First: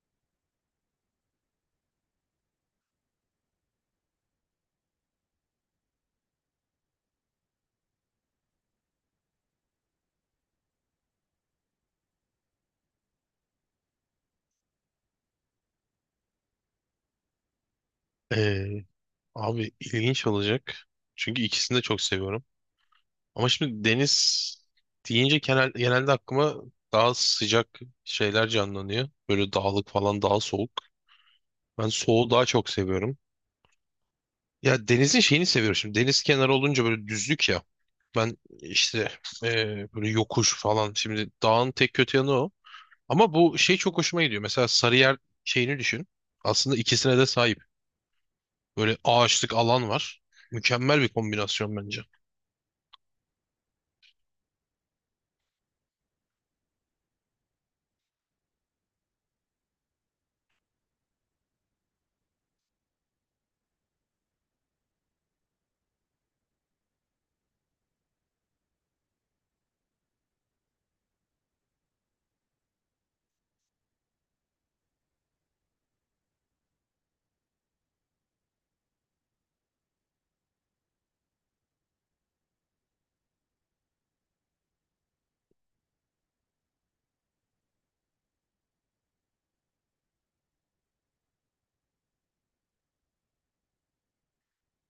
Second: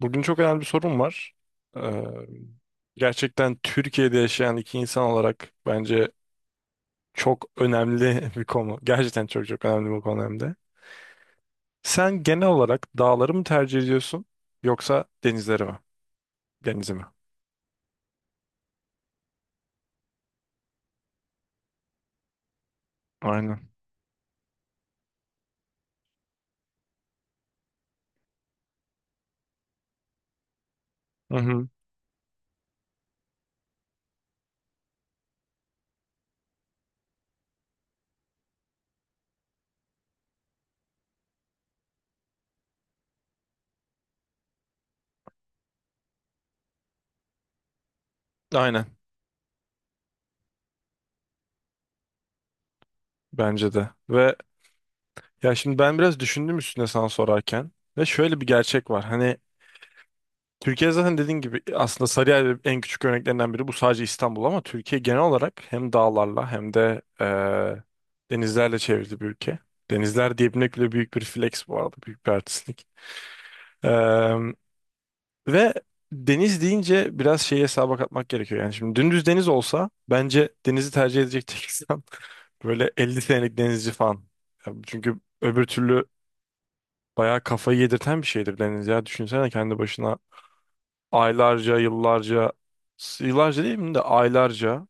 Bugün çok önemli bir sorun var. Ee, Gerçekten Türkiye'de yaşayan iki insan olarak bence çok önemli bir konu. Gerçekten çok önemli bir konu hem de. Sen genel olarak dağları mı tercih ediyorsun yoksa denizleri mi? Denizi mi? Ee, abi ilginç olacak. Çünkü ikisini de çok seviyorum. Ama Aynen. şimdi deniz deyince genelde aklıma daha sıcak şeyler canlanıyor. Böyle dağlık falan daha soğuk. Hı hı. Ben soğuğu daha çok seviyorum. Ya denizin şeyini seviyorum şimdi. Deniz kenarı olunca böyle düzlük ya. Ben işte böyle yokuş falan. Şimdi dağın tek kötü yanı o. Ama bu şey çok hoşuma gidiyor. Mesela Sarıyer şeyini düşün. Aslında ikisine de sahip. Aynen. Böyle ağaçlık alan var. Mükemmel bir kombinasyon bence. Bence de. Ve ya şimdi ben biraz düşündüm üstüne sana sorarken ve şöyle bir gerçek var. Hani Türkiye zaten dediğin gibi aslında Sarıyer en küçük örneklerinden biri. Bu sadece İstanbul ama Türkiye genel olarak hem dağlarla hem de denizlerle çevrili bir ülke. Denizler diyebilmek bile büyük bir flex bu arada. Büyük bir artistlik. Eee, Ve deniz deyince biraz şeyi hesaba katmak gerekiyor. Yani şimdi dümdüz deniz olsa bence denizi tercih edecek tek insan böyle 50 senelik denizci falan. Ya çünkü öbür türlü bayağı kafayı yedirten bir şeydir deniz ya. Düşünsene kendi başına aylarca, yıllarca, yıllarca değil mi de aylarca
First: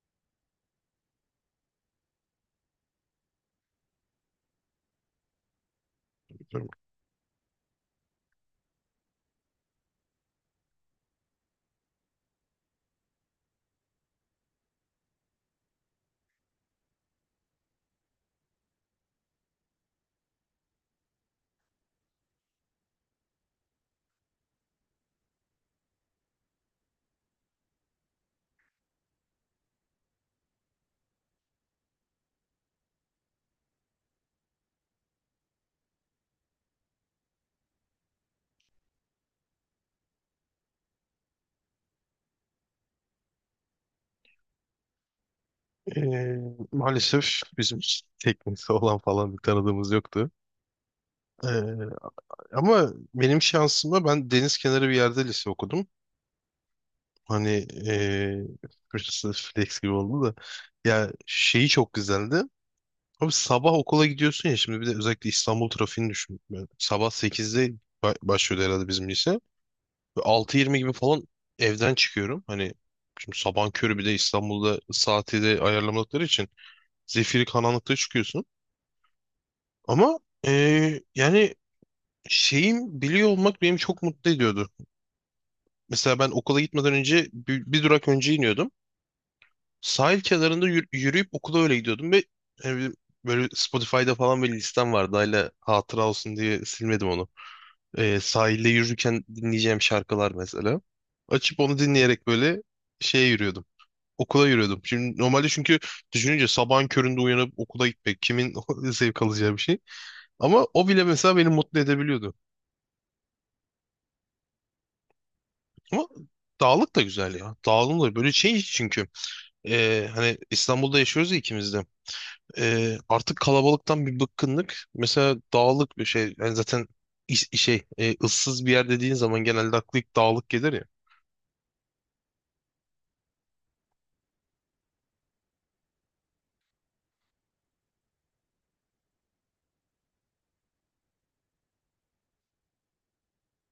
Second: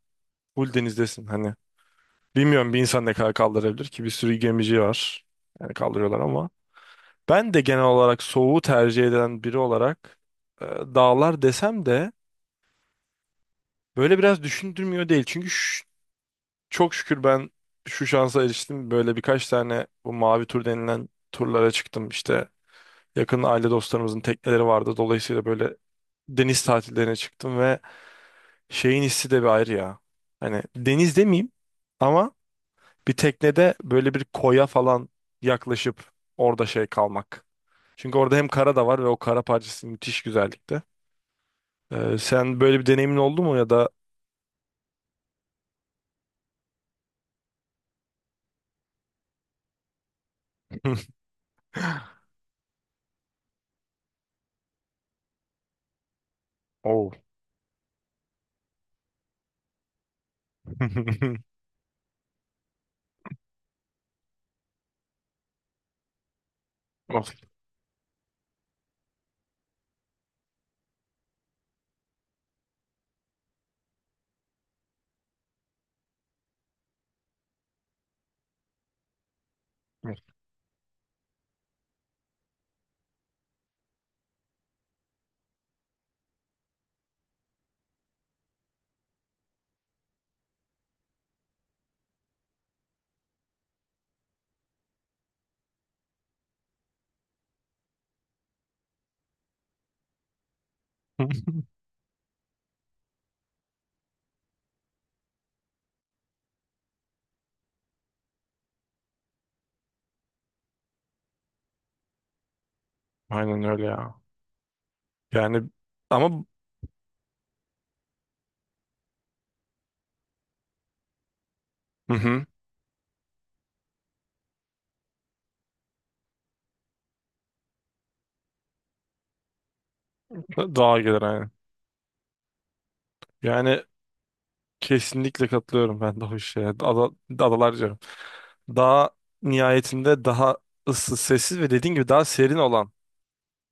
full denizdesin hani. Bilmiyorum bir insan ne kadar kaldırabilir ki, bir sürü gemici var. Yani kaldırıyorlar ama. Ben de genel olarak soğuğu tercih eden biri olarak dağlar desem de böyle biraz düşündürmüyor değil. Çünkü çok şükür ben şu şansa eriştim. Böyle birkaç tane bu mavi tur denilen turlara çıktım. İşte yakın aile dostlarımızın tekneleri vardı. Dolayısıyla böyle deniz tatillerine çıktım ve şeyin hissi de bir ayrı ya. Hani deniz demeyeyim ama bir teknede böyle bir koya falan yaklaşıp orada şey kalmak. Çünkü orada hem kara da var ve o kara parçası müthiş güzellikte. Sen böyle bir deneyimin oldu mu ya da Ee, maalesef bizim teknesi olan falan bir tanıdığımız yoktu. Ee, ama benim şansıma ben deniz kenarı bir yerde lise okudum. oh. Hani burası flex gibi oldu da. Ya şeyi çok güzeldi. Abi sabah okula gidiyorsun ya şimdi bir de özellikle İstanbul trafiğini düşün. Yani sabah Of. 8'de başlıyordu herhalde bizim lise. Ve 6.20 gibi falan evden çıkıyorum. Hani şimdi sabahın körü bir de İstanbul'da saati de ayarlamadıkları için zifiri karanlıkta çıkıyorsun. Ama yani şeyim biliyor olmak beni çok mutlu ediyordu. Mesela ben okula gitmeden önce bir durak önce iniyordum. Sahil kenarında yürüyüp okula öyle gidiyordum ve yani böyle Spotify'da falan bir listem vardı. Hala hatıra olsun diye silmedim onu. Sahilde yürürken dinleyeceğim şarkılar mesela. Açıp onu dinleyerek böyle şeye yürüyordum. Okula yürüyordum. Şimdi normalde çünkü düşününce sabahın köründe uyanıp okula gitmek kimin zevk alacağı bir şey. Ama o bile mesela beni mutlu edebiliyordu. Aynen öyle ya. Yani Ama ama dağlık da güzel ya. Dağlık da böyle şey çünkü. Hani İstanbul'da yaşıyoruz ya ikimiz de. hı hı. Artık kalabalıktan bir bıkkınlık. Mesela dağlık bir şey. Yani zaten şey ıssız bir yer dediğin zaman genelde aklı ilk dağlık gelir ya. Daha gelir aynen. Yani kesinlikle katılıyorum ben de o işe. Adalar daha nihayetinde daha ıssız, sessiz ve dediğin gibi daha serin olan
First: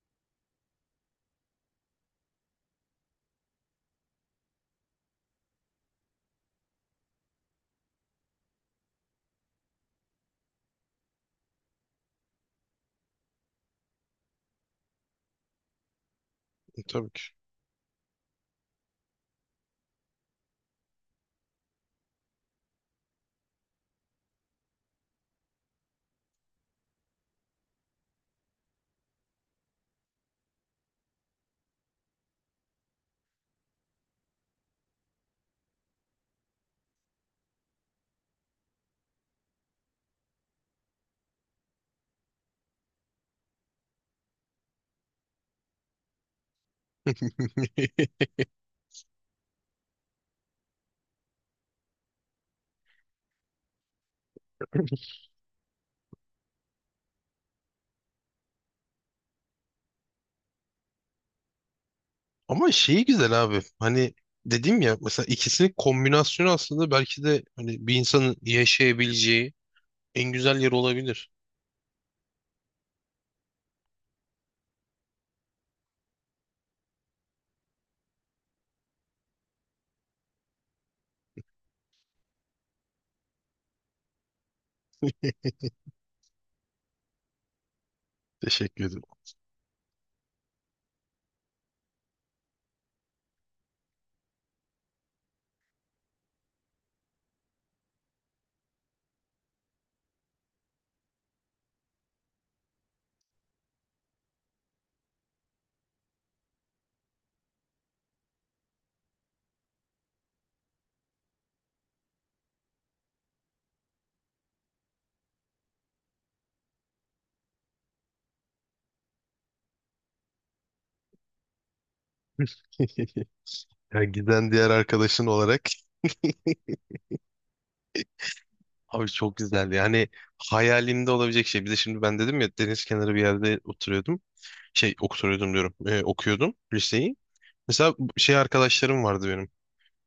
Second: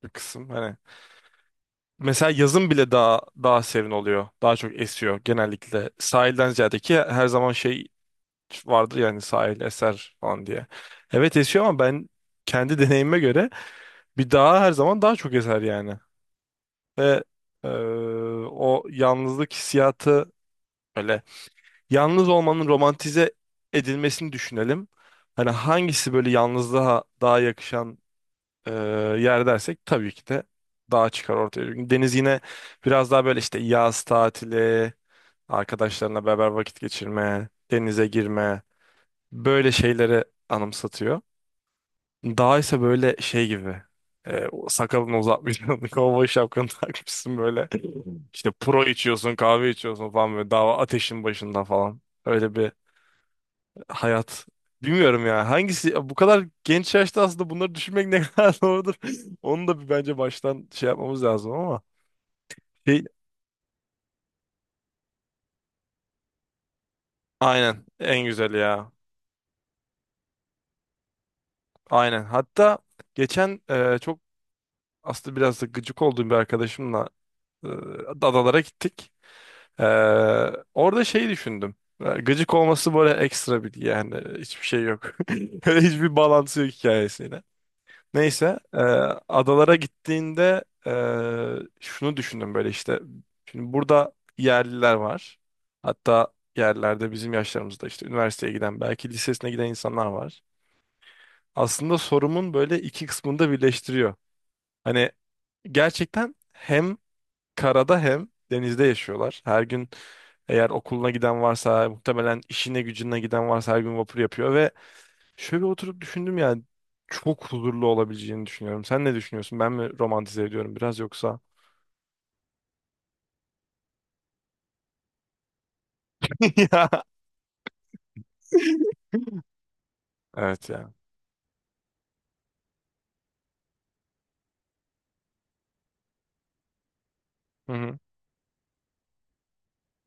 bir kısım. Hani mesela yazın bile daha serin oluyor. Daha çok esiyor genellikle. Sahilden ziyade, ki her zaman şey vardır yani sahil eser falan diye. Evet esiyor ama ben kendi deneyime göre bir daha her zaman daha çok eser yani. E, tabii Ve eee, o yalnızlık hissiyatı böyle, yalnız olmanın romantize edilmesini düşünelim. Hani hangisi böyle yalnızlığa daha yakışan e, yer dersek tabii ki de dağ çıkar ortaya. Çünkü deniz yine biraz daha böyle işte yaz tatili, arkadaşlarına beraber vakit geçirme, denize girme böyle şeyleri anımsatıyor. Dağ ise böyle şey gibi, o sakalını uzatmışsın, kovboy şapkanı takmışsın böyle. ki. İşte pro içiyorsun, kahve içiyorsun falan böyle dağ ateşin başında falan. Öyle bir hayat. Bilmiyorum ya. Hangisi bu kadar genç yaşta aslında bunları düşünmek ne kadar doğrudur. Onu da bir bence baştan şey yapmamız lazım ama. Ama Şey, şeyi güzel abi. Hani dedim ya mesela ikisinin kombinasyonu aslında belki de aynen. hani bir En insanın güzeli ya. yaşayabileceği en güzel yer olabilir. Aynen. Hatta geçen çok aslında biraz da gıcık olduğum bir arkadaşımla e, adalara gittik. E, Orada şey düşündüm. Gıcık olması böyle ekstra bir yani, hiçbir şey yok. Hiçbir bağlantısı yok hikayesiyle. Neyse Teşekkür ederim. adalara gittiğinde şunu düşündüm böyle işte. Şimdi burada yerliler var. Hatta yerlerde bizim yaşlarımızda işte üniversiteye giden belki lisesine giden insanlar var. Aslında sorumun böyle iki kısmını da birleştiriyor. Hani gerçekten hem karada hem denizde yaşıyorlar. Her gün, eğer okuluna giden varsa muhtemelen işine gücüne giden varsa her gün vapur yapıyor ve şöyle oturup düşündüm yani çok huzurlu olabileceğini düşünüyorum. Sen ne düşünüyorsun? Ben mi romantize ediyorum biraz yoksa? Ya giden diğer arkadaşın olarak Ya. abi çok güzeldi. Yani Evet ya. hayalimde olabilecek şey. Bir de şimdi ben dedim ya deniz kenarı bir yerde oturuyordum. Şey oturuyordum diyorum. Okuyordum liseyi. Hı Mesela hı. şey arkadaşlarım vardı benim.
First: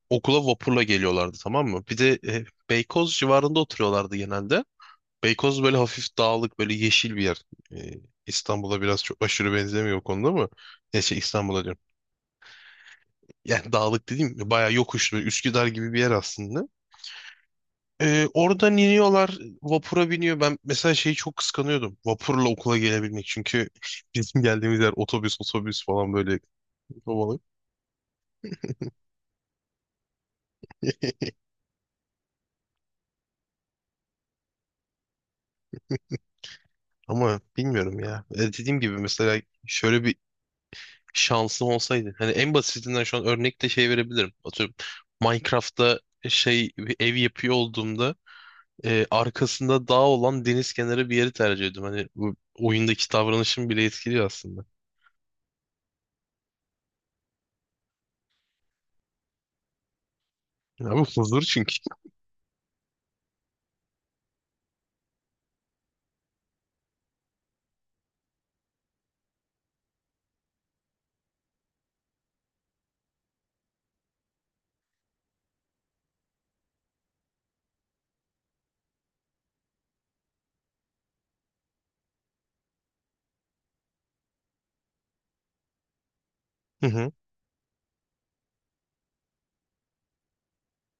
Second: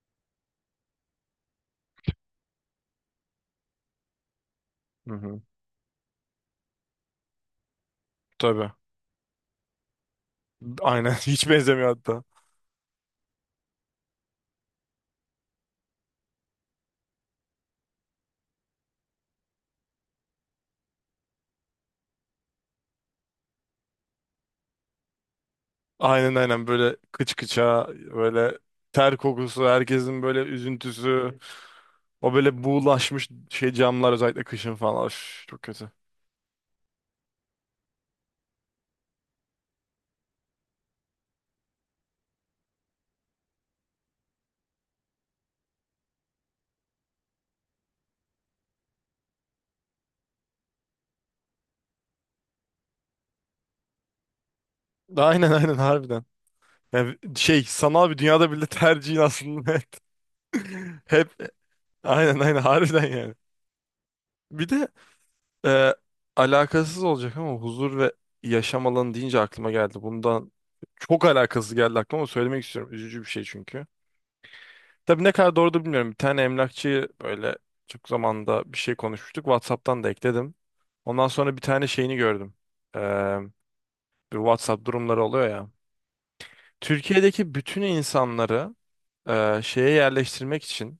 Okula vapurla geliyorlardı, tamam mı? Bir de Beykoz civarında oturuyorlardı genelde. Hı hı. Beykoz böyle hafif dağlık böyle yeşil bir yer. E, Tabii. İstanbul'a biraz çok aşırı benzemiyor o konuda ama Aynen neyse hiç İstanbul'a diyorum. benzemiyor hatta. Yani dağlık dediğim bayağı yokuşlu Üsküdar gibi bir yer aslında. E, oradan iniyorlar vapura biniyor. Ben mesela şeyi çok kıskanıyordum. Vapurla okula gelebilmek çünkü bizim geldiğimiz yer otobüs otobüs falan Aynen böyle aynen böyle kıç kovalı. kıça böyle ter kokusu, herkesin böyle üzüntüsü, o böyle buğulaşmış şey camlar özellikle kışın falan. Üf, çok kötü. Ama bilmiyorum ya. E, dediğim gibi mesela şöyle bir şansım olsaydı. Hani en basitinden şu an örnek de şey verebilirim. Atıyorum Minecraft'ta şey bir ev yapıyor olduğumda arkasında dağ olan deniz kenarı bir yeri tercih ediyorum. Hani bu oyundaki davranışım bile etkiliyor aslında. Aynen, harbiden. Yani şey, sanal bir dünyada bile tercihin aslında net. Ya bu Hep huzur çünkü. aynen, harbiden yani. Bir de Ee, alakasız olacak ama huzur ve yaşam alanı deyince aklıma geldi. Bundan çok alakasız geldi aklıma ama söylemek istiyorum. Üzücü bir şey çünkü. Tabii ne kadar doğru da bilmiyorum. Bir tane emlakçıyı böyle çok zamanda bir şey konuşmuştuk. WhatsApp'tan da ekledim. Ondan sonra bir tane şeyini gördüm. Ee, Bir WhatsApp durumları oluyor ya. Hı hı. Türkiye'deki bütün insanları şeye yerleştirmek için,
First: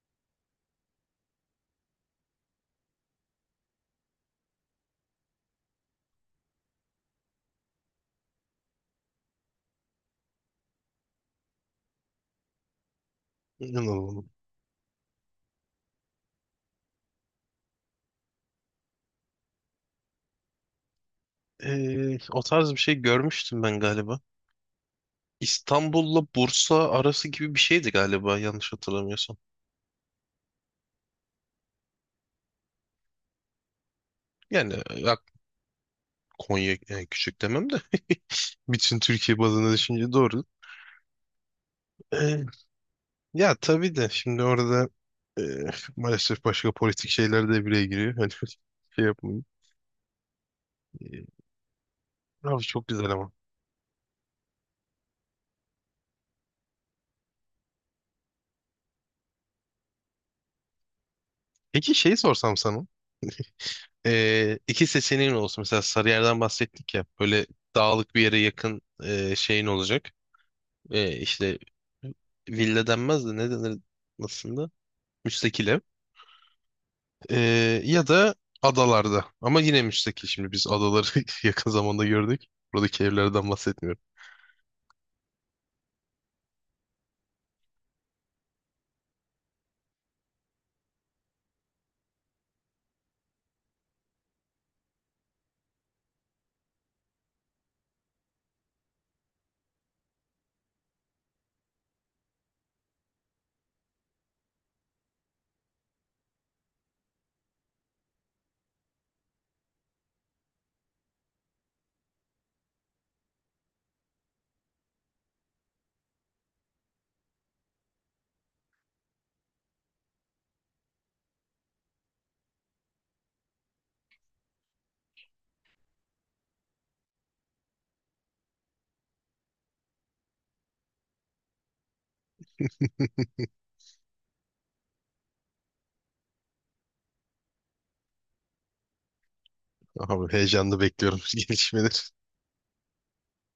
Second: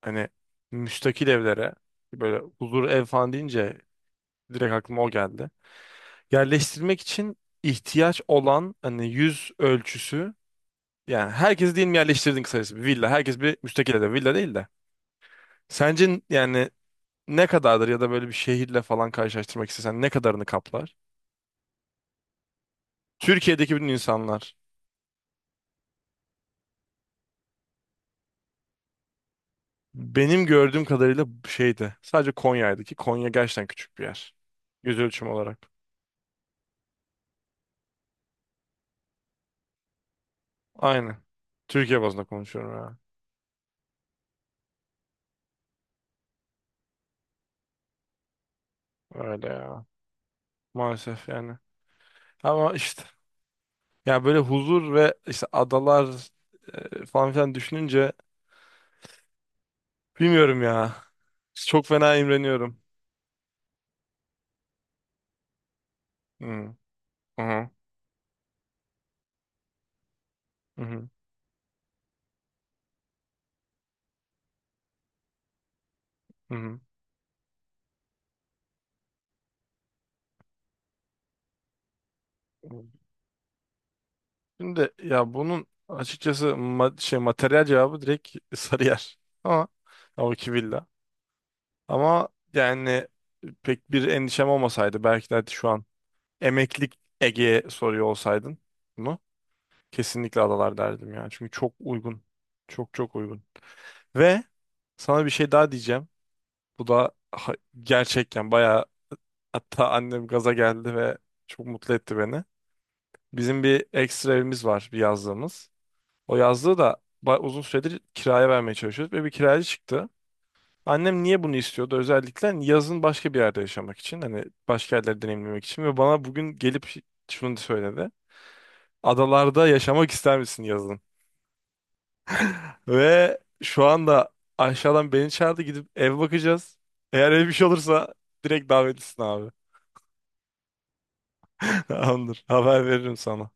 hani müstakil evlere, böyle huzur ev falan deyince direkt aklıma o geldi. Yerleştirmek için ihtiyaç olan hani yüz ölçüsü, yani herkesi diyelim yerleştirdin, kısacası bir villa. Herkes bir müstakil evde, İnanılmaz. villa değil de. Sence yani ne kadardır ya da böyle bir şehirle falan karşılaştırmak istesen ne kadarını kaplar? E, o tarz bir şey görmüştüm Türkiye'deki ben bütün galiba. insanlar İstanbul'la Bursa arası gibi bir şeydi galiba yanlış hatırlamıyorsam. benim gördüğüm kadarıyla şeydi. Sadece Konya'ydı, ki Konya gerçekten küçük bir yer. Yani Yüz ya, ölçümü olarak. Konya yani küçük demem de bütün Türkiye bazında düşünce doğru. Aynen. Türkiye bazında konuşuyorum ya. Ya tabii de şimdi orada e, maalesef başka politik şeyler de bireye giriyor. Hani şey yapmayın. Öyle ya. E, Maalesef yani. abi Ama çok işte, güzel ama. ya böyle huzur ve işte adalar falan filan düşününce bilmiyorum ya. Çok Peki fena şeyi sorsam imreniyorum. sana. E, iki seçeneğin olsun. Mesela Sarıyer'den Hı bahsettik ya. Böyle hı dağlık bir yere yakın şeyin olacak. hı hı. E, işte villa denmez de ne denir aslında? Müstakil ev. Hı. Ya da adalarda. Ama yine müstakil. Şimdi biz adaları yakın zamanda gördük. Buradaki evlerden bahsetmiyorum. Şimdi ya bunun açıkçası şey materyal cevabı direkt Sarıyer. Ama ya o iki villa. Ama yani pek bir endişem olmasaydı, belki de şu an emeklilik Ege'ye soruyor olsaydın bunu, kesinlikle adalar derdim ya. Çünkü çok uygun. Çok uygun. Ve sana bir şey daha diyeceğim. Bu da gerçekten bayağı, hatta annem gaza geldi ve çok mutlu etti beni. Bizim bir ekstra evimiz var, bir yazlığımız. O yazlığı da uzun süredir kiraya vermeye çalışıyoruz ve bir kiracı çıktı. Annem niye bunu istiyordu? Özellikle hani yazın başka bir yerde yaşamak için, hani başka yerleri deneyimlemek için. Ve bana bugün gelip şunu söyledi. Adalarda yaşamak ister misin yazın? Ve şu anda aşağıdan beni çağırdı, gidip ev bakacağız. Eğer ev bir şey olursa direkt davetlisin abi. Abi heyecanla bekliyorum gelişmeleri. Tamamdır. Haber veririm sana.